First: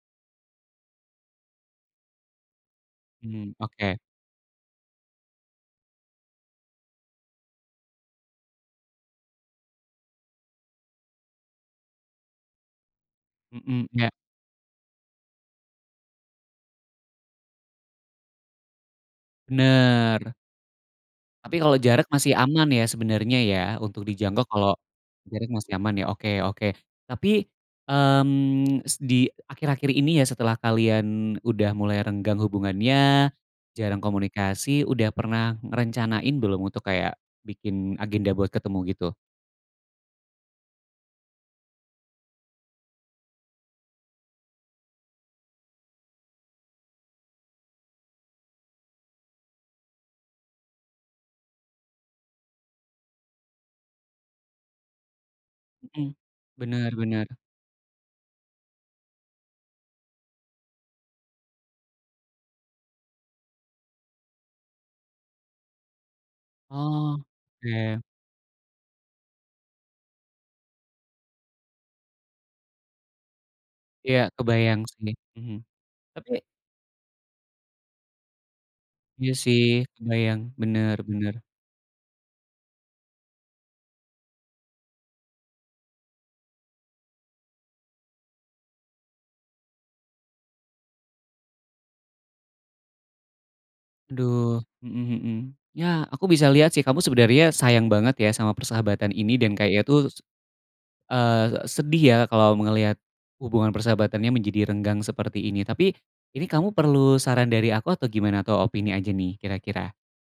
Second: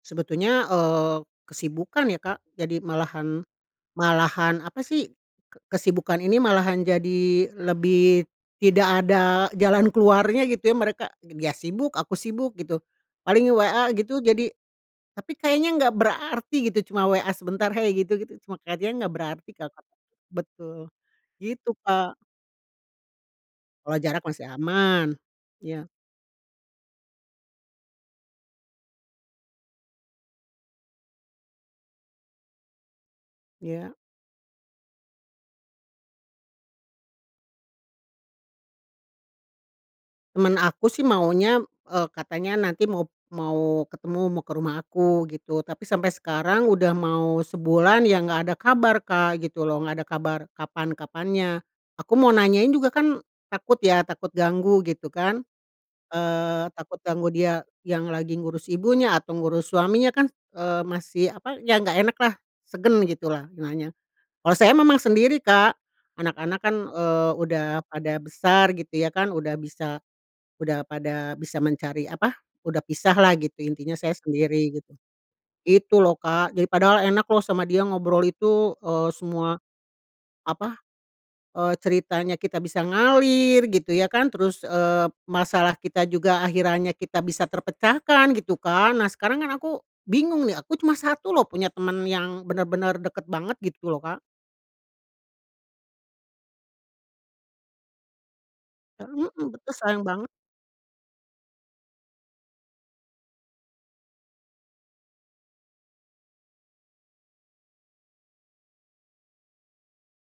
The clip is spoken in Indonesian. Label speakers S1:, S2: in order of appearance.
S1: Sebetulnya, eee, kesibukan ya, Kak, jadi malahan
S2: Mmm, oke.
S1: malahan, apa sih kesibukan ini malahan jadi lebih tidak ada jalan keluarnya gitu ya, mereka ya sibuk, aku sibuk gitu, paling
S2: Mhm,
S1: WA
S2: iya.
S1: gitu jadi, tapi kayaknya nggak berarti gitu cuma WA sebentar, hey gitu gitu cuma kayak dia nggak berarti kalo kata
S2: Bener.
S1: betul
S2: Tapi
S1: gitu,
S2: kalo jarak
S1: Kak.
S2: masih aman ya, sebenernya ya
S1: Kalau
S2: untuk
S1: jarak
S2: dijangkau
S1: masih
S2: kalo
S1: aman,
S2: jarak masih
S1: iya.
S2: aman ya, oke oke, tapi, mmm, s di akhir-akhir ini ya setelah kalian udah mulai renggang hubungannya,
S1: Iya.
S2: jarang komunikasi, udah pernah ngerencanain belum untuk kayak bikin agenda buat ketemu gitu?
S1: Temen aku sih maunya, eee, katanya nanti mau mau ketemu mau ke rumah aku gitu, tapi sampai sekarang udah mau sebulan ya nggak ada kabar, Kak, gitu loh nggak ada kabar kapan kapannya. Aku mau nanyain juga kan takut ya, takut ganggu gitu kan
S2: Mhm,
S1: eee,
S2: bener
S1: takut
S2: bener.
S1: ganggu dia yang lagi ngurus ibunya atau ngurus suaminya kan, eee, masih, apa ya nggak enak lah, segan gitu lah nanya. Kalau saya memang sendiri, Kak, anak-anak kan,
S2: Oh,
S1: eee, udah
S2: oke.
S1: pada besar gitu ya kan udah bisa udah pada bisa mencari, apa udah pisah lah gitu intinya saya
S2: Ya
S1: sendiri
S2: kebayang
S1: gitu.
S2: sih, mhm,
S1: Gitu loh,
S2: tapi
S1: Kak. Jadi padahal enak loh sama dia ngobrol itu, eee,
S2: Iya
S1: semua,
S2: sih kebayang,
S1: apa
S2: bener bener.
S1: eee, ceritanya kita bisa ngalir gitu ya kan terus, eee, masalah kita juga akhirannya kita bisa terpecahkan gitu kan. Nah, sekarang kan aku bingung nih aku cuma 1 loh punya temen yang bener-bener deket banget gitu loh, Kak.
S2: Aduh, mhm mhm, ya aku bisa lihat sih kamu sebenernya sayang banget ya, sama persahabatan ini
S1: Mhm,
S2: dan
S1: betul
S2: kayaknya tuh
S1: sayang
S2: s
S1: banget.
S2: eee, sedih ya kalau melihat hubungan persahabatannya menjadi renggang seperti ini, tapi ini kamu perlu saran dari aku, atau gimana atau opini aja nih kira-kira?